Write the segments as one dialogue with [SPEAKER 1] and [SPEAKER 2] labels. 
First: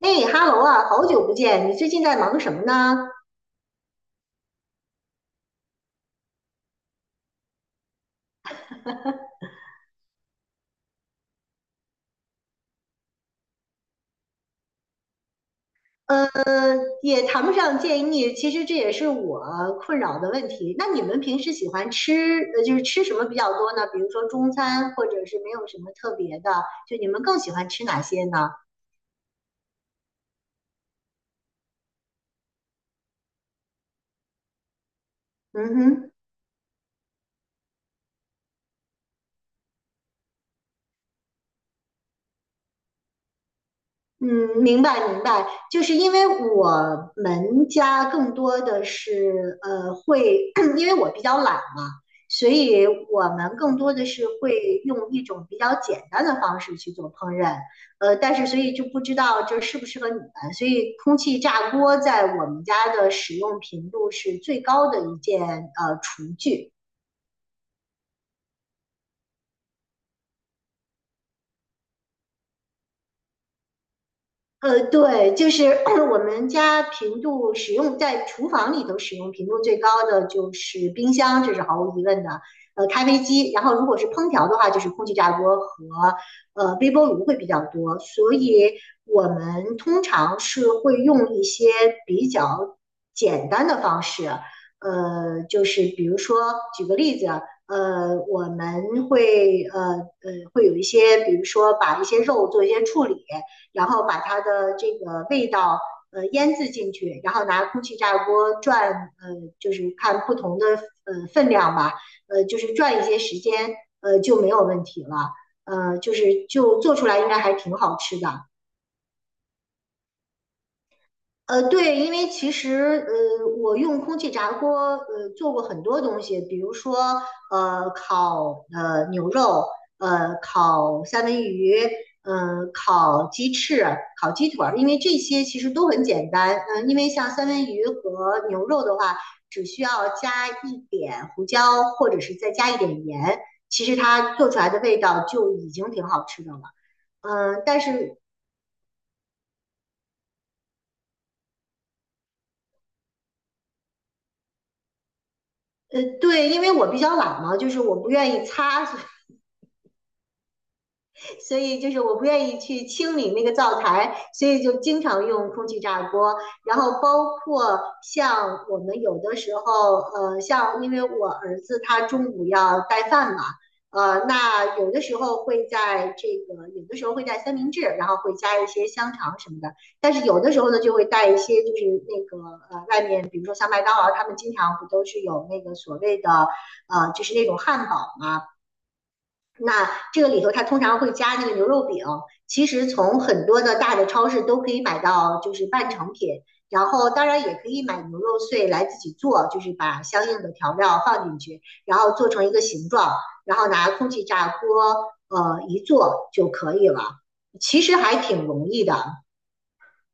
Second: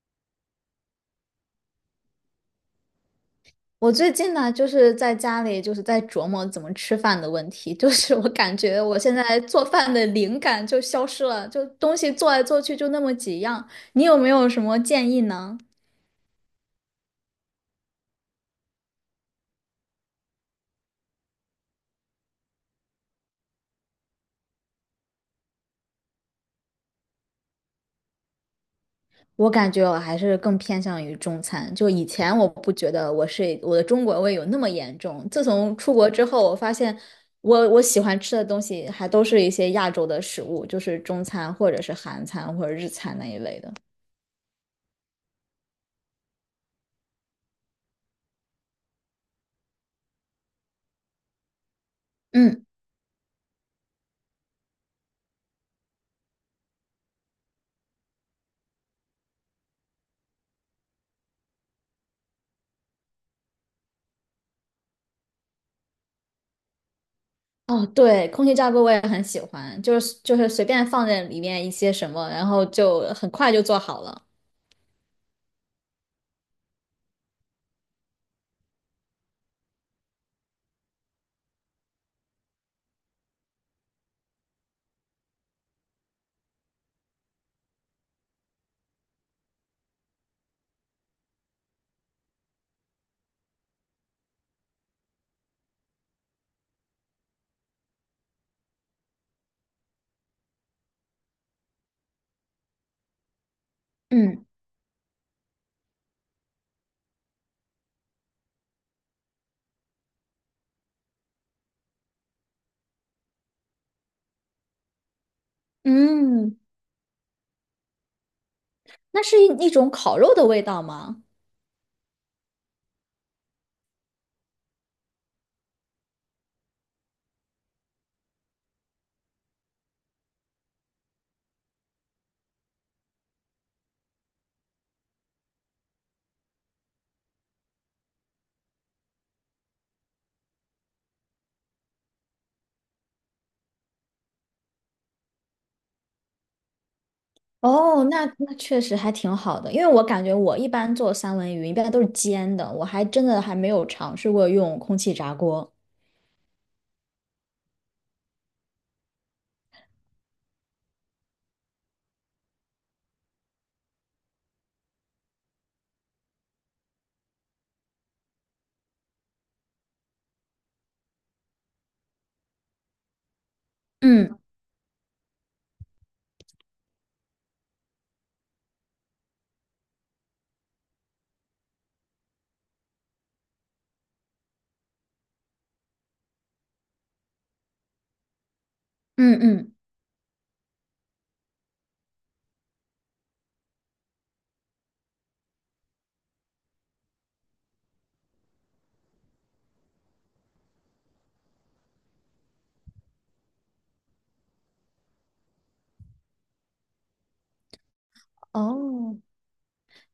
[SPEAKER 1] 哎哈喽啊，好久不见！你最近在忙什么呢？
[SPEAKER 2] 我最近呢，就是在家里，就是在琢磨怎么吃饭的问题。就是我感觉我现在做饭的灵感就消失了，就东西做来做去就那么几样。你有没有什么建议呢？
[SPEAKER 1] 也谈不上建议，其实这也是我困扰的问题。那你们平时喜欢吃，就是吃什么比较多呢？比如说中餐，或者是没有什么特别的，就你们更喜欢吃哪些呢？
[SPEAKER 2] 我感觉我还是更偏向于中餐。就以前我不觉得我是我的中国胃有那么严重，自
[SPEAKER 1] 嗯
[SPEAKER 2] 从出国
[SPEAKER 1] 哼。
[SPEAKER 2] 之后，我发现我喜欢吃的东西还都是一些亚洲的食物，就是中餐或者是韩餐或者日餐那一类的。
[SPEAKER 1] 嗯，明白明白，就是因为我们家更多的是会，因为我比较懒嘛，所
[SPEAKER 2] 嗯。
[SPEAKER 1] 以我们更多的是会用一种比较简单的方式去做烹饪，但是所以就不知道这适不适合你们，所以空气炸锅在我们家的使用频度是最高的一件厨具。
[SPEAKER 2] 哦，对，空气炸锅我也很喜欢，就是随便放在里面一些什么，然后就很快就做好了。
[SPEAKER 1] 对，就是 我们家频度使用在厨房里头使用频度最高的就是冰箱，这是毫无疑问的。咖啡机，然后如果是烹调的话，就是空气炸锅和微波炉会比较多，所以我们通常是会用一些比较简单的方式，就是比如说举个例子，我们会有一些，比如说把一些肉做一些处理，然后把它
[SPEAKER 2] 嗯，
[SPEAKER 1] 的这个味道腌制进去，然后拿空气炸锅转，呃，就是看不同的分量吧，就是转一些时间，就没有问题了，就是
[SPEAKER 2] 嗯，
[SPEAKER 1] 就做出来应该还挺好吃的。
[SPEAKER 2] 那是一种烤肉的味道吗？
[SPEAKER 1] 对，因为其实我用空气炸锅做过很多东西，比如说烤牛肉，烤三文鱼，烤鸡翅、烤鸡腿儿，因为这些其实都很简单。嗯、因为像三文鱼和牛肉的话，只需要加一点胡椒，或者是再加一点盐，其实它做出来的味道就已经挺好吃的了。但
[SPEAKER 2] 哦，
[SPEAKER 1] 是
[SPEAKER 2] 那那确实还挺好的，因为我感觉我一般做三文鱼一般都是煎的，我还真的还没有尝试过用空气炸锅。
[SPEAKER 1] 对，因为我比较懒嘛，就是我不愿意擦，所以就是我不愿意去清理那个灶台，所以就经常用空气炸锅。然后包括像我们有的时候，像因为我儿子他中午要带饭嘛，
[SPEAKER 2] 嗯
[SPEAKER 1] 那有的时候会在这个，有的时候会带三明治，然后会加一些香肠什么的。但是有的时候呢，就会带一些就是那个外面比如说像麦当劳，他们经常不都是有那个所谓的就是那种汉堡嘛、啊
[SPEAKER 2] 嗯嗯，
[SPEAKER 1] 这个里头它通常会加那个牛肉饼，其实从很多的大的超市都可以买到，就是半成品。然后当然也可以买牛肉碎来自己做，就是把相应的调料放进去，然后做成一个形状，然后拿空气炸锅一做就可以了。其实还挺容易的。
[SPEAKER 2] 哦，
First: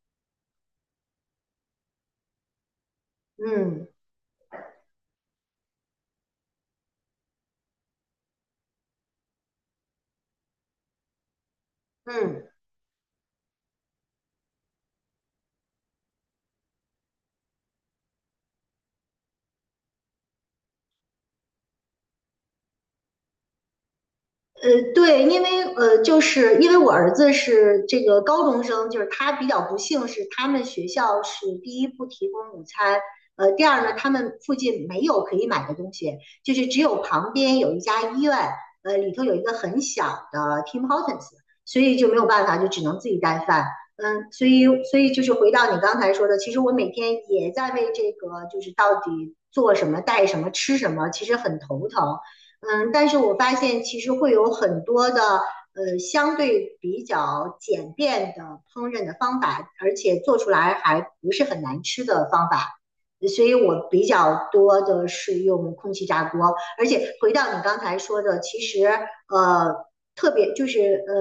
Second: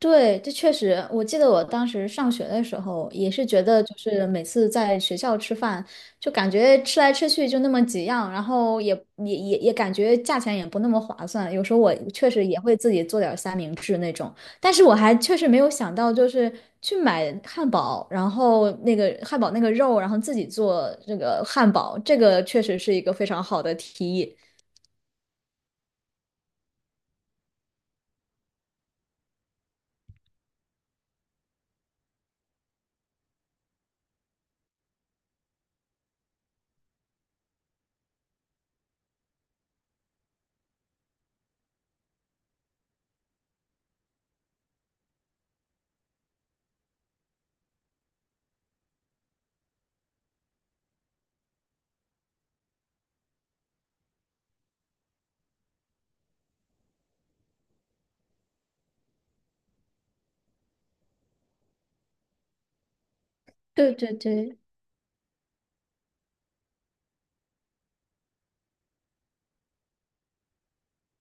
[SPEAKER 2] 对，这确实，我记得我当时上学的时候，也是觉得
[SPEAKER 1] 嗯
[SPEAKER 2] 就是每次在学校吃饭，就感觉吃来吃去就那么几样，然后也感觉价钱也不那么划算。有时候我确实
[SPEAKER 1] 嗯。
[SPEAKER 2] 也会自己做点儿三明治那种，但是我还确实没有想到，就是去买汉堡，然后那个汉堡那个肉，然后自己做这个汉堡，这个确实是一个非常好的提议。
[SPEAKER 1] 对，因为就是因为我儿子是这个高中生，就是他比较不幸是他们学校是第一不提供午餐，第二呢，他们附近没有可以买的东西，就是只有旁边有一家医院，里头有一个很小的 Tim Hortons，所以就没有办法，就只能自己带饭。所以就是回到你刚才说的，其实我每天也在为这个就是到底做什么、带什么、吃什么，其实很头疼。但是我发现其实会有很多的相对比较简便的烹饪的方法，而且做出来还不是很难吃的方法，所以我
[SPEAKER 2] 对
[SPEAKER 1] 比
[SPEAKER 2] 对
[SPEAKER 1] 较
[SPEAKER 2] 对，
[SPEAKER 1] 多的是用空气炸锅。而且回到你刚才说的，其实呃特别就是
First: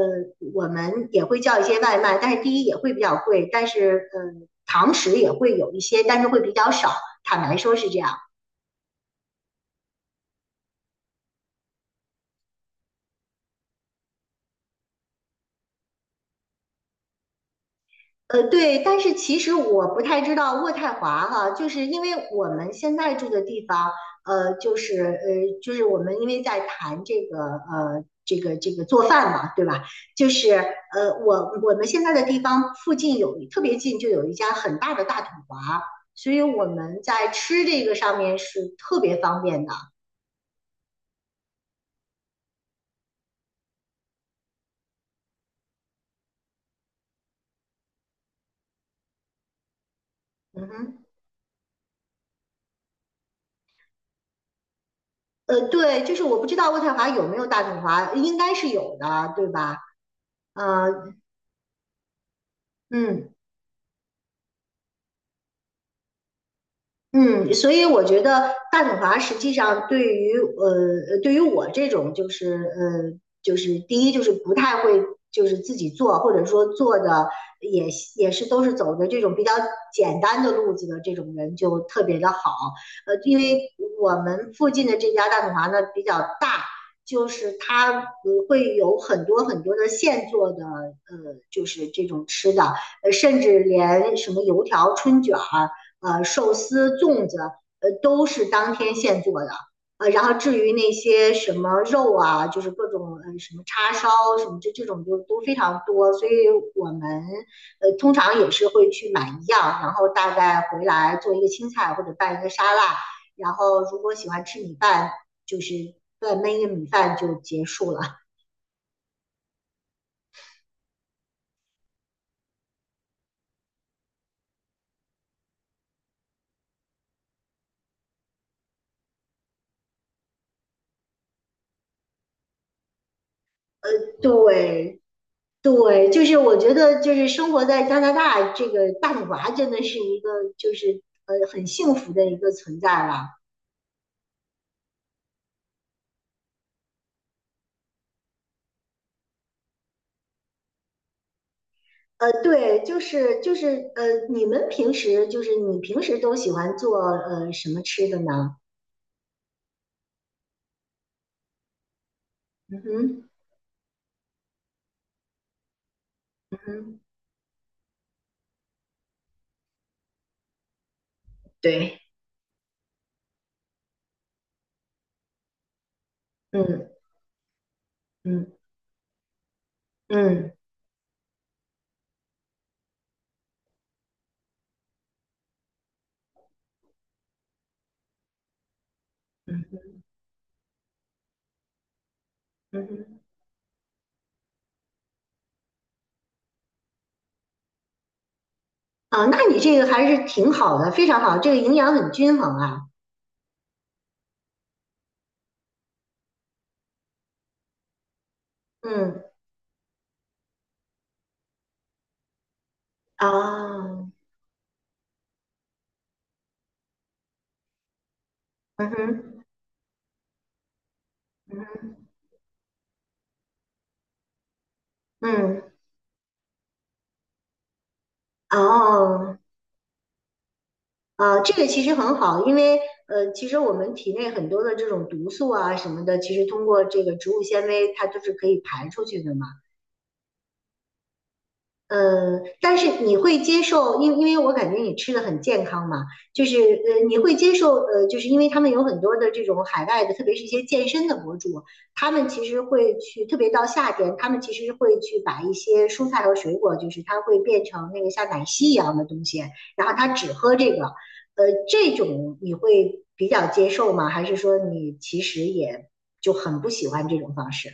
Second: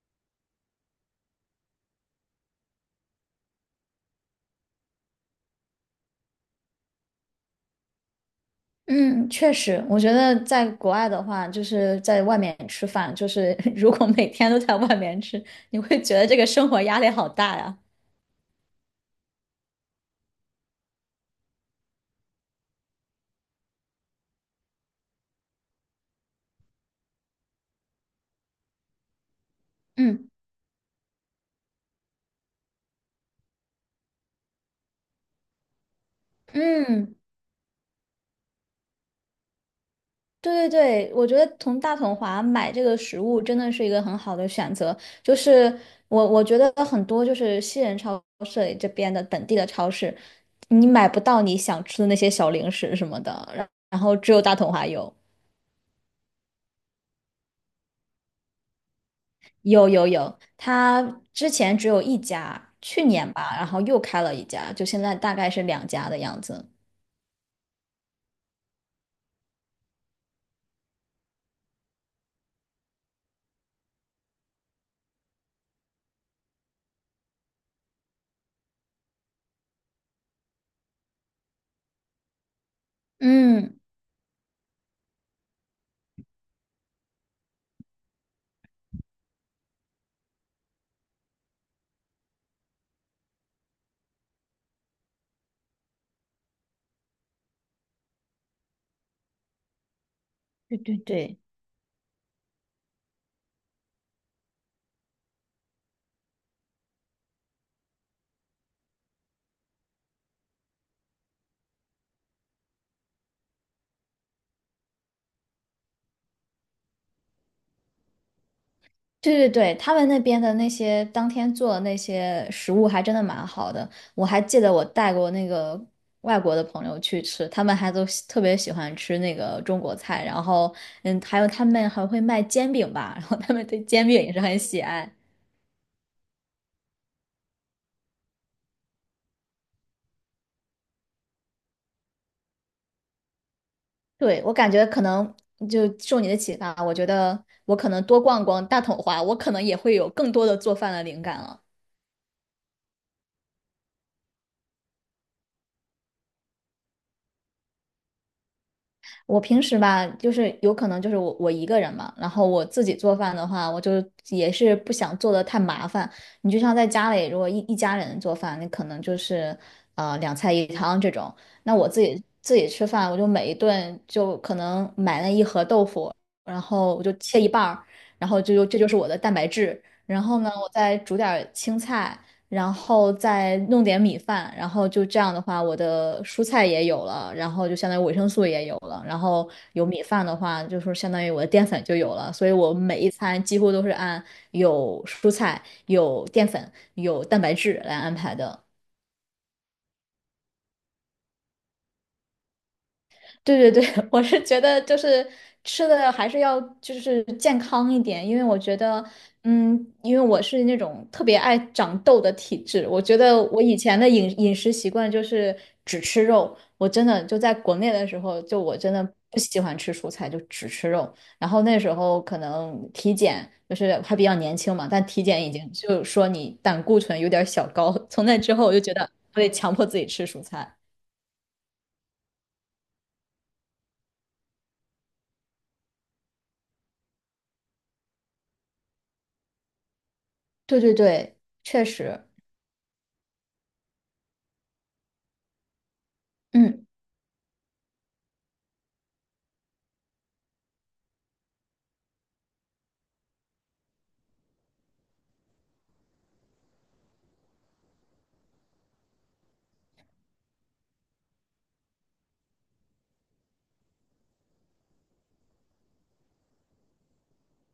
[SPEAKER 1] 我们也会叫一些外卖，但是第一也会比较贵，但是堂食也会有一些，但是会比较少。坦白说是这样。
[SPEAKER 2] 嗯，确实，我觉得在国外的话，就是在外面吃饭，就是 如果每天都在外面吃，你会觉得这个生活压力好大呀。
[SPEAKER 1] 对，但是其实我不太知道渥太华哈，就是因为我们现在住的地方，就是就是我们因为在谈这个这个做饭嘛，对吧？就
[SPEAKER 2] 嗯
[SPEAKER 1] 是我们现在的地方附近有特别近就有一家很大的大统华，所以我们
[SPEAKER 2] 嗯，
[SPEAKER 1] 在吃这个上面是特别方便的。
[SPEAKER 2] 对对对，我觉得从大统华买这个食物真的是一个很好的选择。就是我觉得很多就是西人超市里这边的本地的超市，
[SPEAKER 1] 嗯
[SPEAKER 2] 你
[SPEAKER 1] 哼。
[SPEAKER 2] 买不到你想吃的那些小零食什么的，然后只有大统华有。
[SPEAKER 1] 对，就是我不知道渥太华有没有大统华，应该是有的，对吧？
[SPEAKER 2] 有有有，
[SPEAKER 1] 呃，
[SPEAKER 2] 他之前只有一家，去
[SPEAKER 1] 嗯。
[SPEAKER 2] 年吧，然后又开了一家，就现在大概是两家的样子。
[SPEAKER 1] 嗯，所以我觉得大统华实际上对于对于我这种就是就是第一就是不太会就是自己做，或者说做的也也是都是走的这种比较简单的路子的这种人就特别的好。因为
[SPEAKER 2] 嗯，
[SPEAKER 1] 我们附近的这家大统华呢比较大，就是它会有很多很多的现做的就是这种吃的，甚至连什么油条、春卷儿。寿司、粽子，都是当天现做的。然后至于
[SPEAKER 2] 对
[SPEAKER 1] 那
[SPEAKER 2] 对
[SPEAKER 1] 些
[SPEAKER 2] 对。
[SPEAKER 1] 什么肉啊，就是各种什么叉烧什么这种就都非常多，所以我们通常也是会去买一样，然后大概回来做一个青菜或者拌一个沙拉，然后如果喜欢吃米饭，就是再焖一个米饭就结束了。
[SPEAKER 2] 对对对，他们那边的那些当天做的那些食物还真的蛮好的，我还记得我带过那个外国的朋友去吃，他们还都特别喜欢吃那个中国菜，然后嗯，还有他们还会卖煎饼吧，然后他们对煎饼 也是很喜
[SPEAKER 1] 对，
[SPEAKER 2] 爱。
[SPEAKER 1] 对，就是我觉得就是生活在加拿大这个大女娃真的是一个就是很幸福的一个存在了。
[SPEAKER 2] 对，我感觉可能就受你的启发，我觉得我可能多逛逛大统华，我可能也会有更多的做饭的灵感了。
[SPEAKER 1] 对，就是，你平时都喜欢做什么吃的呢？
[SPEAKER 2] 我平时吧，就是有可能就是我一个人嘛，然后我
[SPEAKER 1] 嗯
[SPEAKER 2] 自己做
[SPEAKER 1] 哼。
[SPEAKER 2] 饭的话，我就也是不想做的太麻烦。你
[SPEAKER 1] 嗯
[SPEAKER 2] 就像在
[SPEAKER 1] 哼。
[SPEAKER 2] 家里，如果一家人做饭，你可能就是两菜一汤这种。那我
[SPEAKER 1] 对。
[SPEAKER 2] 自己吃饭，我就每一顿就可能买了一盒豆腐，然
[SPEAKER 1] 嗯
[SPEAKER 2] 后我就切一半儿，然后
[SPEAKER 1] 嗯
[SPEAKER 2] 就这就是我的蛋白质。然后呢，
[SPEAKER 1] 嗯
[SPEAKER 2] 我再煮点儿青菜，然后再弄点米饭，然后就这样的话，我的蔬菜也有了，然后就相当于维生素也有了，然后有米饭的话，就是相当于我的淀粉就有了，所以我
[SPEAKER 1] 嗯
[SPEAKER 2] 每一
[SPEAKER 1] 哼。
[SPEAKER 2] 餐几乎都是按有蔬菜、有淀粉、有蛋白质来安排的。
[SPEAKER 1] 啊，那你这个还是挺好的，非常好，这个营养很均衡啊。
[SPEAKER 2] 对对对，我是觉得就是吃的还是要就是健康一点，因为我觉得，
[SPEAKER 1] 嗯
[SPEAKER 2] 嗯，因为我是那种特别爱长痘的体质，我觉得我以
[SPEAKER 1] 啊。
[SPEAKER 2] 前的饮食习惯就是只吃肉，我真的就在国内的时候，就我
[SPEAKER 1] 嗯
[SPEAKER 2] 真的不
[SPEAKER 1] 哼。
[SPEAKER 2] 喜欢吃蔬菜，就只吃肉。然后
[SPEAKER 1] 嗯
[SPEAKER 2] 那时
[SPEAKER 1] 哼。
[SPEAKER 2] 候可能体检就是还比较年轻嘛，但体检已
[SPEAKER 1] 嗯。
[SPEAKER 2] 经就说你胆固醇有点儿小高，从那之后我就觉得
[SPEAKER 1] 哦。
[SPEAKER 2] 我得强迫自己吃蔬菜。
[SPEAKER 1] 啊，这个其实很好，因为其实我们体内很多的这种毒素啊什么的，其实通过这个植物纤维，它都是可以排出去的嘛。
[SPEAKER 2] 对对对，确实。
[SPEAKER 1] 但是你会接受，因为我感觉你吃的很健康嘛，就是
[SPEAKER 2] 嗯。
[SPEAKER 1] 你会接受就是因为他们有很多的这种海外的，特别是一些健身的博主，他们其实会去，特别到夏天，他们其实会去把一些蔬菜和水果，就是它会变成那个像奶昔一样的东西，然后他只喝这个，这种你会比较接受吗？还是说你其实也就很不喜欢这种方式？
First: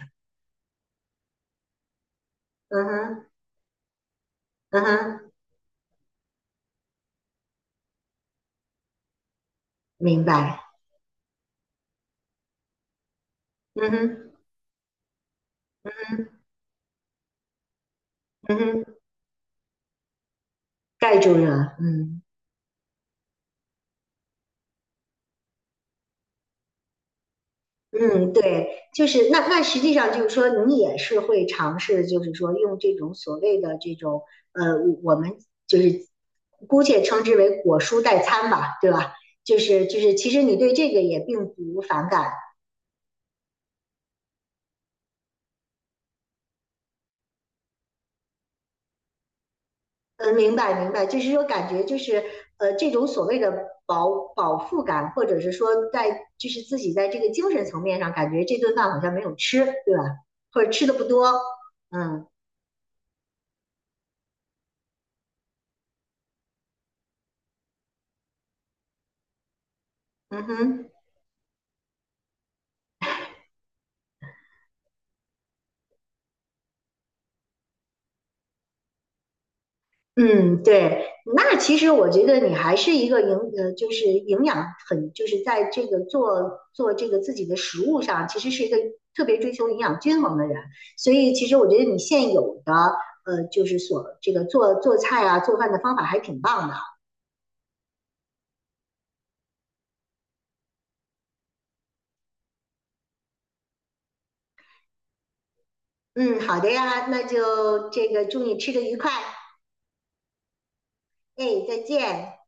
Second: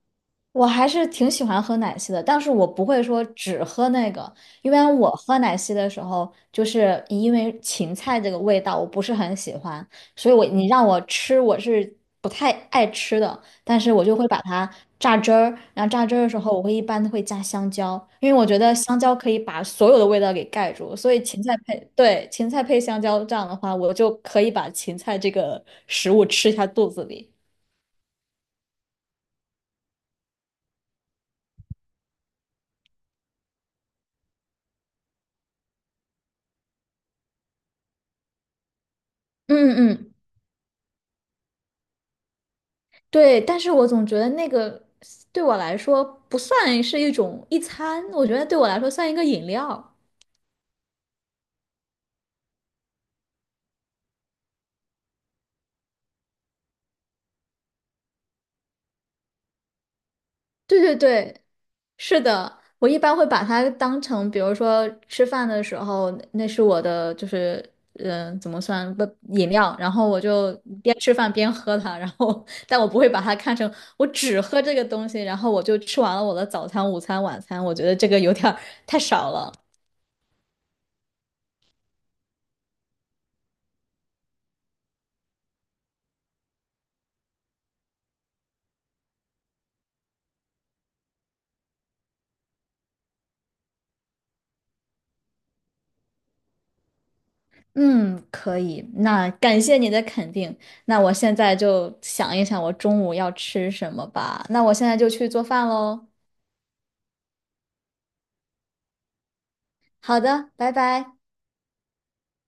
[SPEAKER 2] 我还是挺喜欢喝奶昔的，但是我
[SPEAKER 1] 嗯
[SPEAKER 2] 不会说
[SPEAKER 1] 哼。
[SPEAKER 2] 只喝那个，因
[SPEAKER 1] 嗯
[SPEAKER 2] 为我
[SPEAKER 1] 哼。
[SPEAKER 2] 喝奶昔的时候，就是因为芹菜这个味道我不是很喜欢，
[SPEAKER 1] 明
[SPEAKER 2] 所以我
[SPEAKER 1] 白。
[SPEAKER 2] 你让我吃我是不太爱吃的，但
[SPEAKER 1] 嗯
[SPEAKER 2] 是我就会
[SPEAKER 1] 哼。
[SPEAKER 2] 把它榨汁儿，然后榨汁儿的时
[SPEAKER 1] 嗯。
[SPEAKER 2] 候我一般会加香蕉，因为我觉
[SPEAKER 1] 嗯
[SPEAKER 2] 得
[SPEAKER 1] 哼。
[SPEAKER 2] 香蕉可以把所有的味道给盖住，所
[SPEAKER 1] 盖
[SPEAKER 2] 以
[SPEAKER 1] 住
[SPEAKER 2] 芹菜
[SPEAKER 1] 了。
[SPEAKER 2] 配，
[SPEAKER 1] 嗯
[SPEAKER 2] 对，芹菜配香蕉这样的话，我就可以把芹菜这个食物吃下肚子里。
[SPEAKER 1] 嗯。对，就是那实际上就是说，你也是会尝试，就是说用这种所谓的这种呃，我们就是姑且称之为果蔬代餐吧，对吧？
[SPEAKER 2] 嗯
[SPEAKER 1] 就是就
[SPEAKER 2] 嗯。
[SPEAKER 1] 是，其实你对这个也并不反感。
[SPEAKER 2] 对，但是我总觉得那个对我来说不算是一餐，我觉得对我来说算一个饮料。
[SPEAKER 1] 嗯，明白明白，就是说感觉就是这种所谓的饱腹感，或者是说在就是自己在这个精神层面上，感觉这顿饭好像没有吃，对吧？或者
[SPEAKER 2] 对
[SPEAKER 1] 吃的
[SPEAKER 2] 对
[SPEAKER 1] 不多。
[SPEAKER 2] 对，是
[SPEAKER 1] 嗯。
[SPEAKER 2] 的，我一般会把它当成，比如说吃饭的时候，那是我的就是怎么算不饮料，然后我
[SPEAKER 1] 嗯
[SPEAKER 2] 就
[SPEAKER 1] 哼。
[SPEAKER 2] 边吃饭边喝它，然后 但我不会把它看成我只喝这个东西，然后我就吃完了我的早餐、午餐、晚餐，我觉得这个有点儿太少了。
[SPEAKER 1] 嗯，对，那其实我觉得你还是一个营养很，就是在这个做这个自己的食物上，其实是一个特别追求营养均衡的人。所以其实我觉得你现有的就是这个做菜啊、做饭的方法还挺棒的。
[SPEAKER 2] 嗯，可以。那感谢你的肯定。那我现在就想一想我中午要吃什么吧。那我现在就去做饭喽。
[SPEAKER 1] 嗯，好的呀，那就这个祝你吃的愉快。
[SPEAKER 2] 好的，拜拜。
[SPEAKER 1] 哎，再见。